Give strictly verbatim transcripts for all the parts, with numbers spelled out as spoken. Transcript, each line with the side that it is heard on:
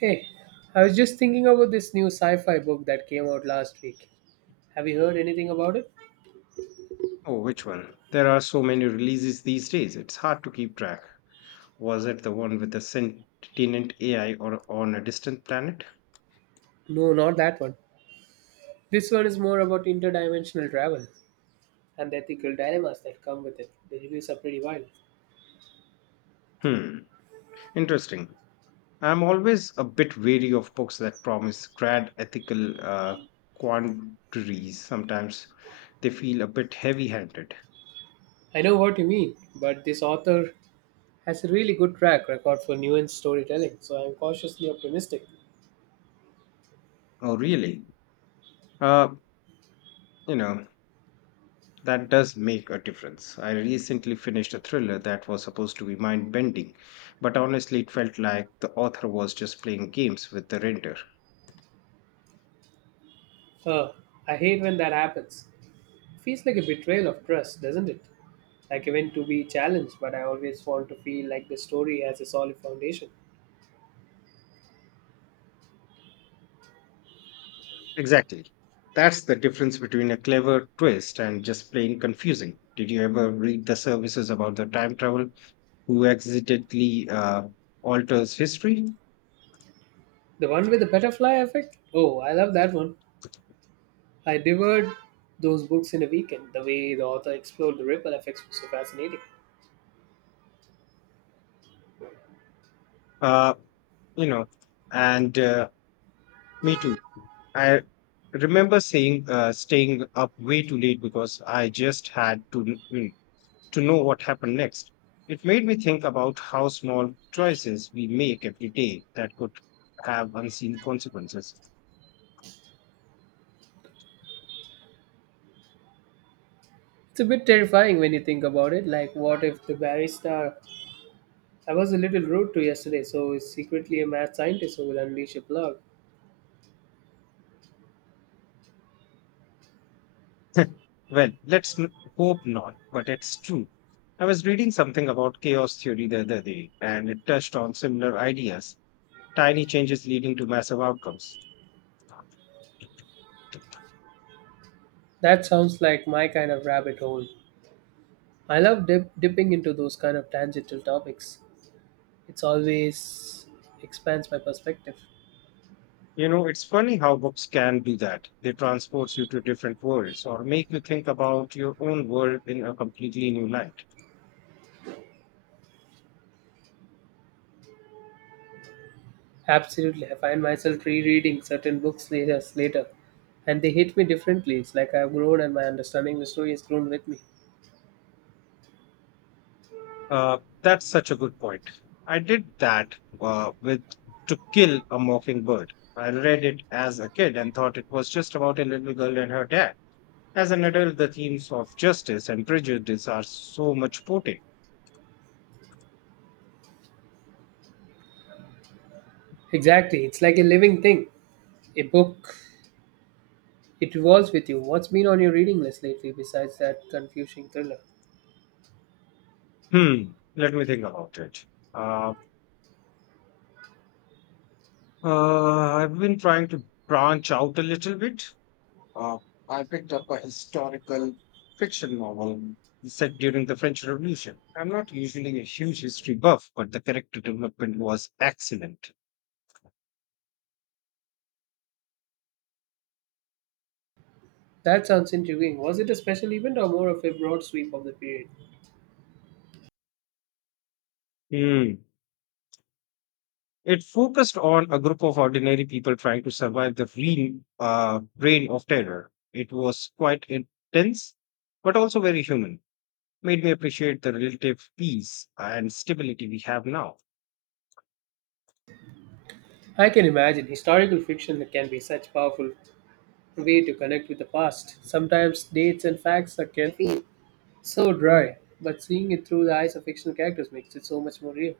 right: Hey, I was just thinking about this new sci fi book that came out last week. Have you heard anything about it?
left: Oh, which one? There are so many releases these days, it's hard to keep track. Was it the one with the sentient A I or on a distant planet?
right: No, not that one. This one is more about interdimensional travel and the ethical dilemmas that come with it. The reviews are pretty wild.
left: Hmm, interesting. I'm always a bit wary of books that promise grand ethical uh, quandaries. Sometimes they feel a bit heavy handed.
right: I know what you mean, but this author has a really good track record for nuanced storytelling, so I'm cautiously optimistic.
left: Oh, really? Uh, you know, That does make a difference. I recently finished a thriller that was supposed to be mind bending, but honestly, it felt like the author was just playing games with the render.
right: Uh, I hate when that happens. Feels like a betrayal of trust, doesn't it? Like I went to be challenged, but I always want to feel like the story has a solid foundation.
left: Exactly. That's the difference between a clever twist and just plain confusing. Did you ever read the services about the time travel who accidentally uh, alters history?
right: The one with the butterfly effect? Oh, I love that one. I devoured those books in a weekend. The way the author explored the ripple effects was so fascinating.
left: Uh, you know, and uh, me too. I remember saying uh, staying up way too late because I just had to to know what happened next. It made me think about how small choices we make every day that could have unseen consequences.
right: It's a bit terrifying when you think about it. Like, what if the barista I was a little rude to yesterday, so is secretly a mad scientist who will unleash a plug?
left: Well, let's n- hope not, but it's true. I was reading something about chaos theory the other day, and it touched on similar ideas, tiny changes leading to massive outcomes.
right: That sounds like my kind of rabbit hole. I love dip- dipping into those kind of tangential topics. It's always expands my perspective.
left: You know, it's funny how books can do that. They transport you to different worlds or make you think about your own world in a completely new light.
right: Absolutely. I find myself rereading certain books later, later, and they hit me differently. It's like I've grown and my understanding of the story has grown with me.
left: Uh, that's such a good point. I did that uh, with To Kill a Mockingbird. I read it as a kid and thought it was just about a little girl and her dad. As an adult, the themes of justice and prejudice are so much potent.
right: Exactly. It's like a living thing. A book, it evolves with you. What's been on your reading list lately besides that confusing thriller?
left: Hmm, let me think about it. Uh, uh, I've been trying to branch out a little bit. Uh, I picked up a historical fiction novel set during the French Revolution. I'm not usually a huge history buff, but the character development was excellent.
right: That sounds intriguing. Was it a special event or more of a broad sweep of the period?
left: Hmm. It focused on a group of ordinary people trying to survive the real uh, reign of terror. It was quite intense, but also very human. Made me appreciate the relative peace and stability we have now.
right: I can imagine. Historical fiction can be such powerful way to connect with the past. Sometimes dates and facts are carefully so dry, but seeing it through the eyes of fictional characters makes it so much more real.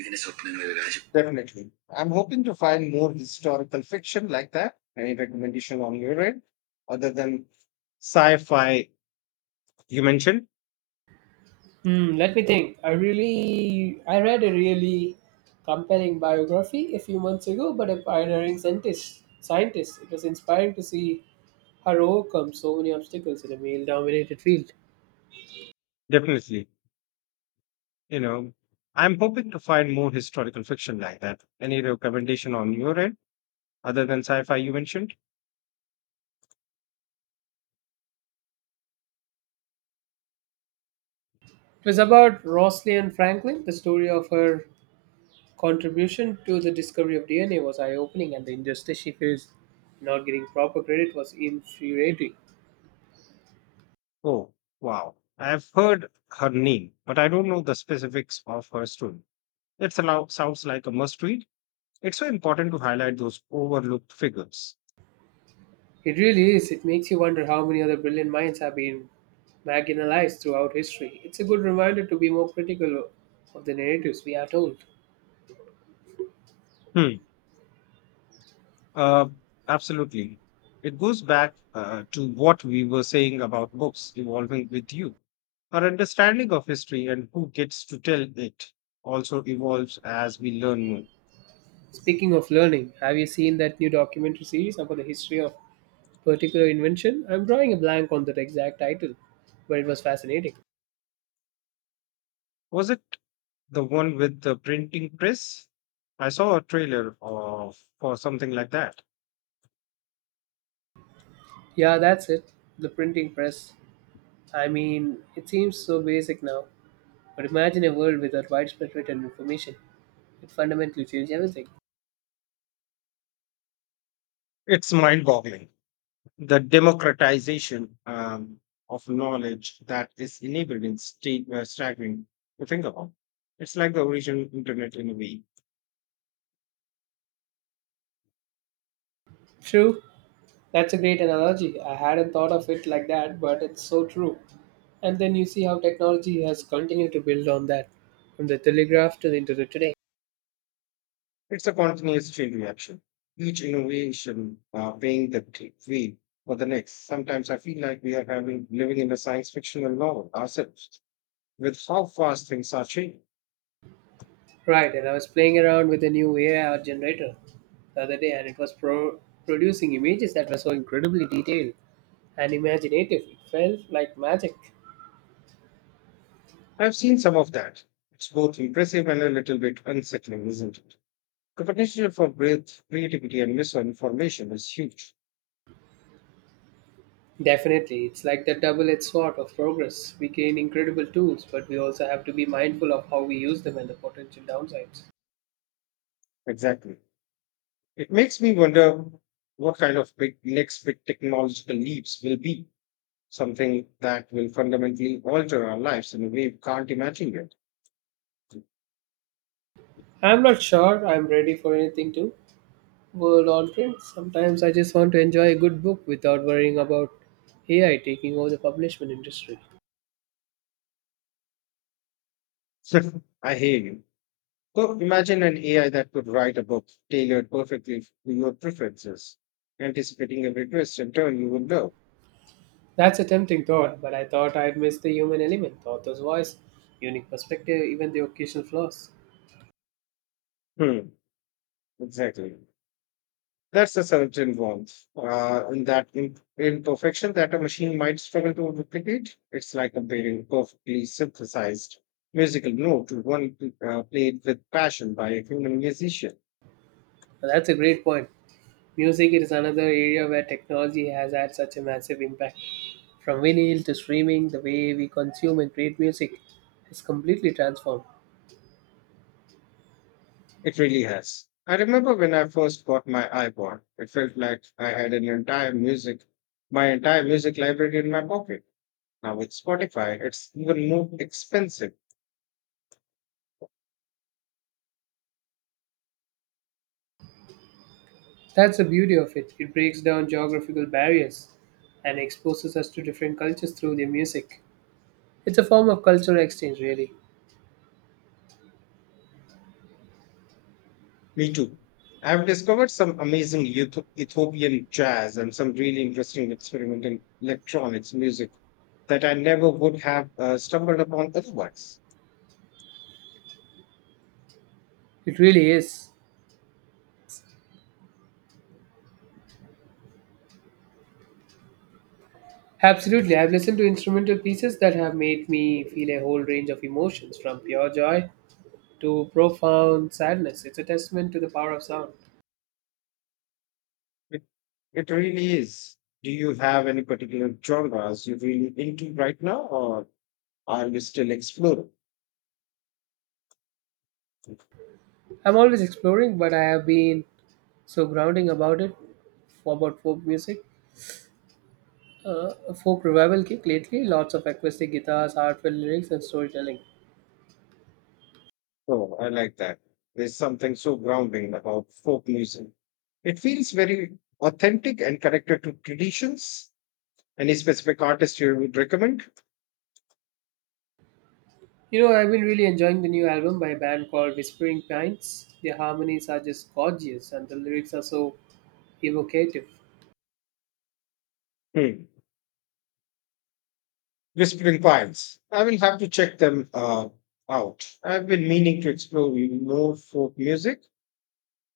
right: ഇതിന്റെ സ്വപ്നങ്ങളിൽ രാജ്യം.
left: Definitely. I'm hoping to find more historical fiction like that. Any recommendation on your end, other than sci fi you mentioned,
right: Hmm, let me think. I really, I read a really compelling biography a few months ago, but a pioneering scientist. Scientist. It was inspiring to see her overcome so many obstacles in a male-dominated field.
left: definitely. You know I'm hoping to find more historical fiction like that, any recommendation on your end other than sci-fi you mentioned.
right: It was about Rosalind Franklin. The story of her contribution to the discovery of D N A was eye-opening, and the injustice she faced not getting proper credit was infuriating.
left: Oh, wow, I've heard her name but I don't know the specifics of her story. It sounds like a must read. It's so important to highlight those overlooked figures.
right: It really is. It makes you wonder how many other brilliant minds have been marginalized throughout history. It's a good reminder to be more critical of the narratives we are told.
left: hmm Uh, absolutely. It goes back uh, to what we were saying about books evolving with you. Our understanding of history and who gets to tell it also evolves as we learn more.
right: Speaking of learning, have you seen that new documentary series about the history of particular invention? I'm drawing a blank on the exact title, but it was fascinating.
left: Was it the one with the printing press? I saw a trailer of for something like that.
right: Yeah, that's it. The printing press. I mean, it seems so basic now, but imagine a world without widespread written information. It fundamentally changed everything.
left: It's mind-boggling. The democratization um, of knowledge that is enabled in state, uh, staggering to think about. It's like the original internet in a way.
right: True, that's a great analogy. I hadn't thought of it like that, but it's so true. And then you see how technology has continued to build on that, from the telegraph to the internet today.
left: It's a continuous chain reaction. Each innovation uh, paying the t- way for the next. Sometimes I feel like we are having living in a science fictional novel ourselves with how fast things are changing.
right: Right, and I was playing around with a new A I art generator the other day, and it was pro- producing images that were so incredibly detailed and imaginative. It felt like magic.
left: I've seen some of that. It's both impressive and a little bit unsettling, isn't it? The potential for breadth, creativity, and misinformation is huge.
right: Definitely, it's like the double edged sword of progress. We gain incredible tools, but we also have to be mindful of how we use them and the potential downsides.
left: Exactly. It makes me wonder what kind of big next big technological leaps will be, something that will fundamentally alter our lives and we can't imagine it.
right: I'm not sure I'm ready for anything too world on things. Sometimes I just want to enjoy a good book without worrying about A I taking over the publishment industry.
left: I hear you. So imagine an A I that could write a book tailored perfectly to your preferences, anticipating every twist and turn you would love.
right: That's a tempting thought, but I thought I'd miss the human element, author's voice, unique perspective, even the occasional flaws.
left: Hmm, exactly. That's a certain warmth uh, in that im- imperfection that a machine might struggle to replicate. It's like comparing a perfectly synthesized musical note to one uh, played with passion by a human musician.
right: Now, that's a great point. Music is another area where technology has had such a massive impact. From vinyl to streaming, the way we consume and create music has completely transformed.
left: It really has. I remember when I first got my iPod, it felt like I had an entire music, my entire music library in my pocket. Now with Spotify, it's even more expensive.
right: That's the beauty of it. It breaks down geographical barriers and exposes us to different cultures through their music. It's a form of cultural exchange, really.
left: Me too. I've discovered some amazing Eth- Ethiopian jazz and some really interesting experimental electronics music that I never would have uh, stumbled upon otherwise.
right: It really is. Absolutely. I've listened to instrumental pieces that have made me feel a whole range of emotions, from pure joy to profound sadness. It's a testament to the power of sound.
left: It, it really is. Do you have any particular genres you're really into right now, or are you still exploring?
right: I'm always exploring, but I have been so grounding about it, about folk music. Uh, a folk revival kick lately, lots of acoustic guitars, heartfelt lyrics, and storytelling.
left: Oh, I like that. There's something so grounding about folk music. It feels very authentic and connected to traditions. Any specific artist you would recommend?
right: You know, I've been really enjoying the new album by a band called Whispering Pines. Their harmonies are just gorgeous, and the lyrics are so evocative.
left: Hmm. Whispering Pines. I will have to check them uh, out. I've been meaning to explore more folk music.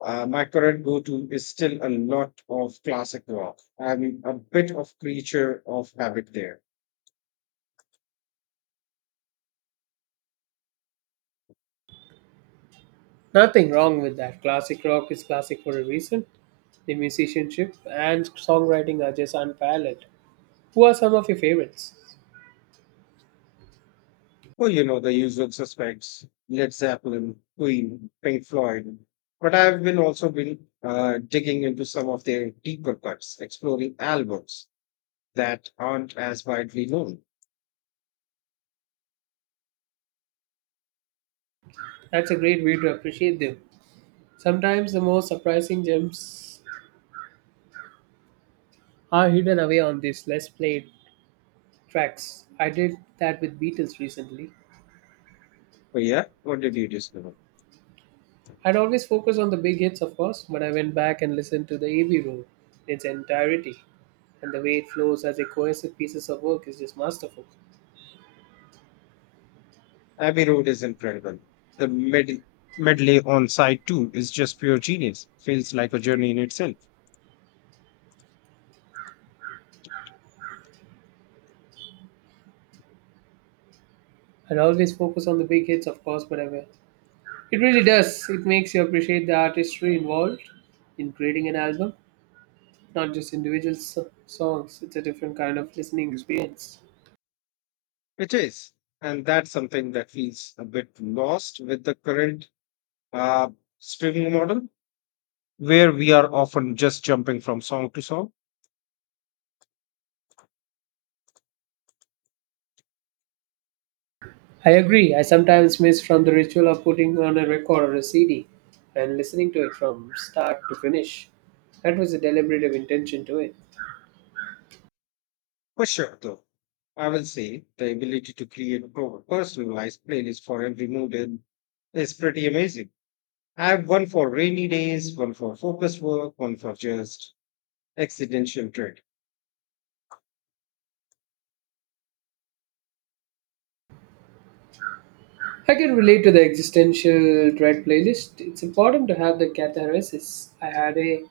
left: Uh, my current go-to is still a lot of classic rock. I'm a bit of creature of habit there.
right: Nothing wrong with that. Classic rock is classic for a reason. The musicianship and songwriting are just unparalleled. Who are some of your favorites?
left: Well, you know, the usual suspects, Led Zeppelin, Queen, Pink Floyd. But I've been also been uh, digging into some of their deeper cuts, exploring albums that aren't as widely known.
right: That's a great way to appreciate them. Sometimes the most surprising gems are hidden away on these less played tracks. I did that with Beatles recently.
left: But yeah, what did you discover?
right: I'd always focus on the big hits, of course, but I went back and listened to the Abbey Road in its entirety, and the way it flows as a cohesive pieces of work is just masterful.
left: Abbey Road is incredible. The med- medley on side two is just pure genius. Feels like a journey in itself.
right: I'd always focus on the big hits, of course, but I It really does. It makes you appreciate the artistry involved in creating an album, not just individual so- songs. It's a different kind of listening experience.
left: It is. And that's something that feels a bit lost with the current uh, streaming model, where we are often just jumping from song to song.
right: I agree. I sometimes miss from the ritual of putting on a record or a C D and listening to it from start to finish. That was a deliberative intention to it.
left: For sure, though, I will say the ability to create pro- personalized playlists for every mood in- is pretty amazing. I have one for rainy days, one for focused work, one for just accidental trade.
right: I can relate to the existential dread playlist. It's important to have the catharsis. I had a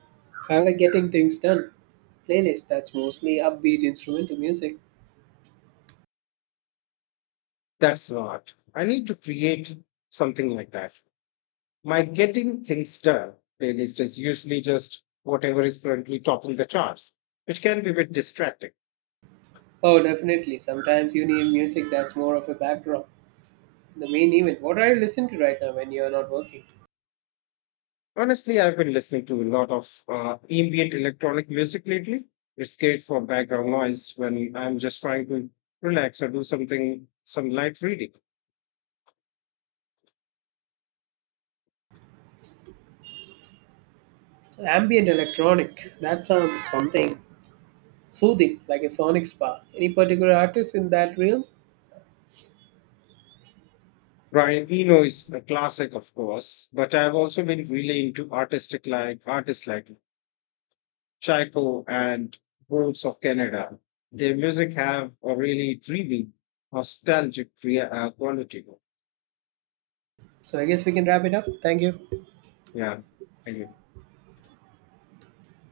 right: I had a getting things done playlist that's mostly upbeat instrumental music.
left: That's not. I need to create something like that. My getting things done playlist is usually just whatever is currently topping the charts, which can be a bit distracting.
right: Oh, definitely. Sometimes you need music that's more of a backdrop. The main event. What are you listening to right now when you're not working?
left: Honestly, I've been listening to a lot of uh, ambient electronic music lately. It's great for background noise when I'm just trying to relax or do something, some light reading.
right: Ambient electronic. That sounds something soothing, like a sonic spa. Any particular artist in that realm?
left: Brian Eno is a classic, of course, but I've also been really into artistic like artists like Chico and Bones of Canada. Their music have a really dreamy, nostalgic crea- uh, quality.
right: So I guess we can wrap it up. Thank you.
left: Yeah, anyway.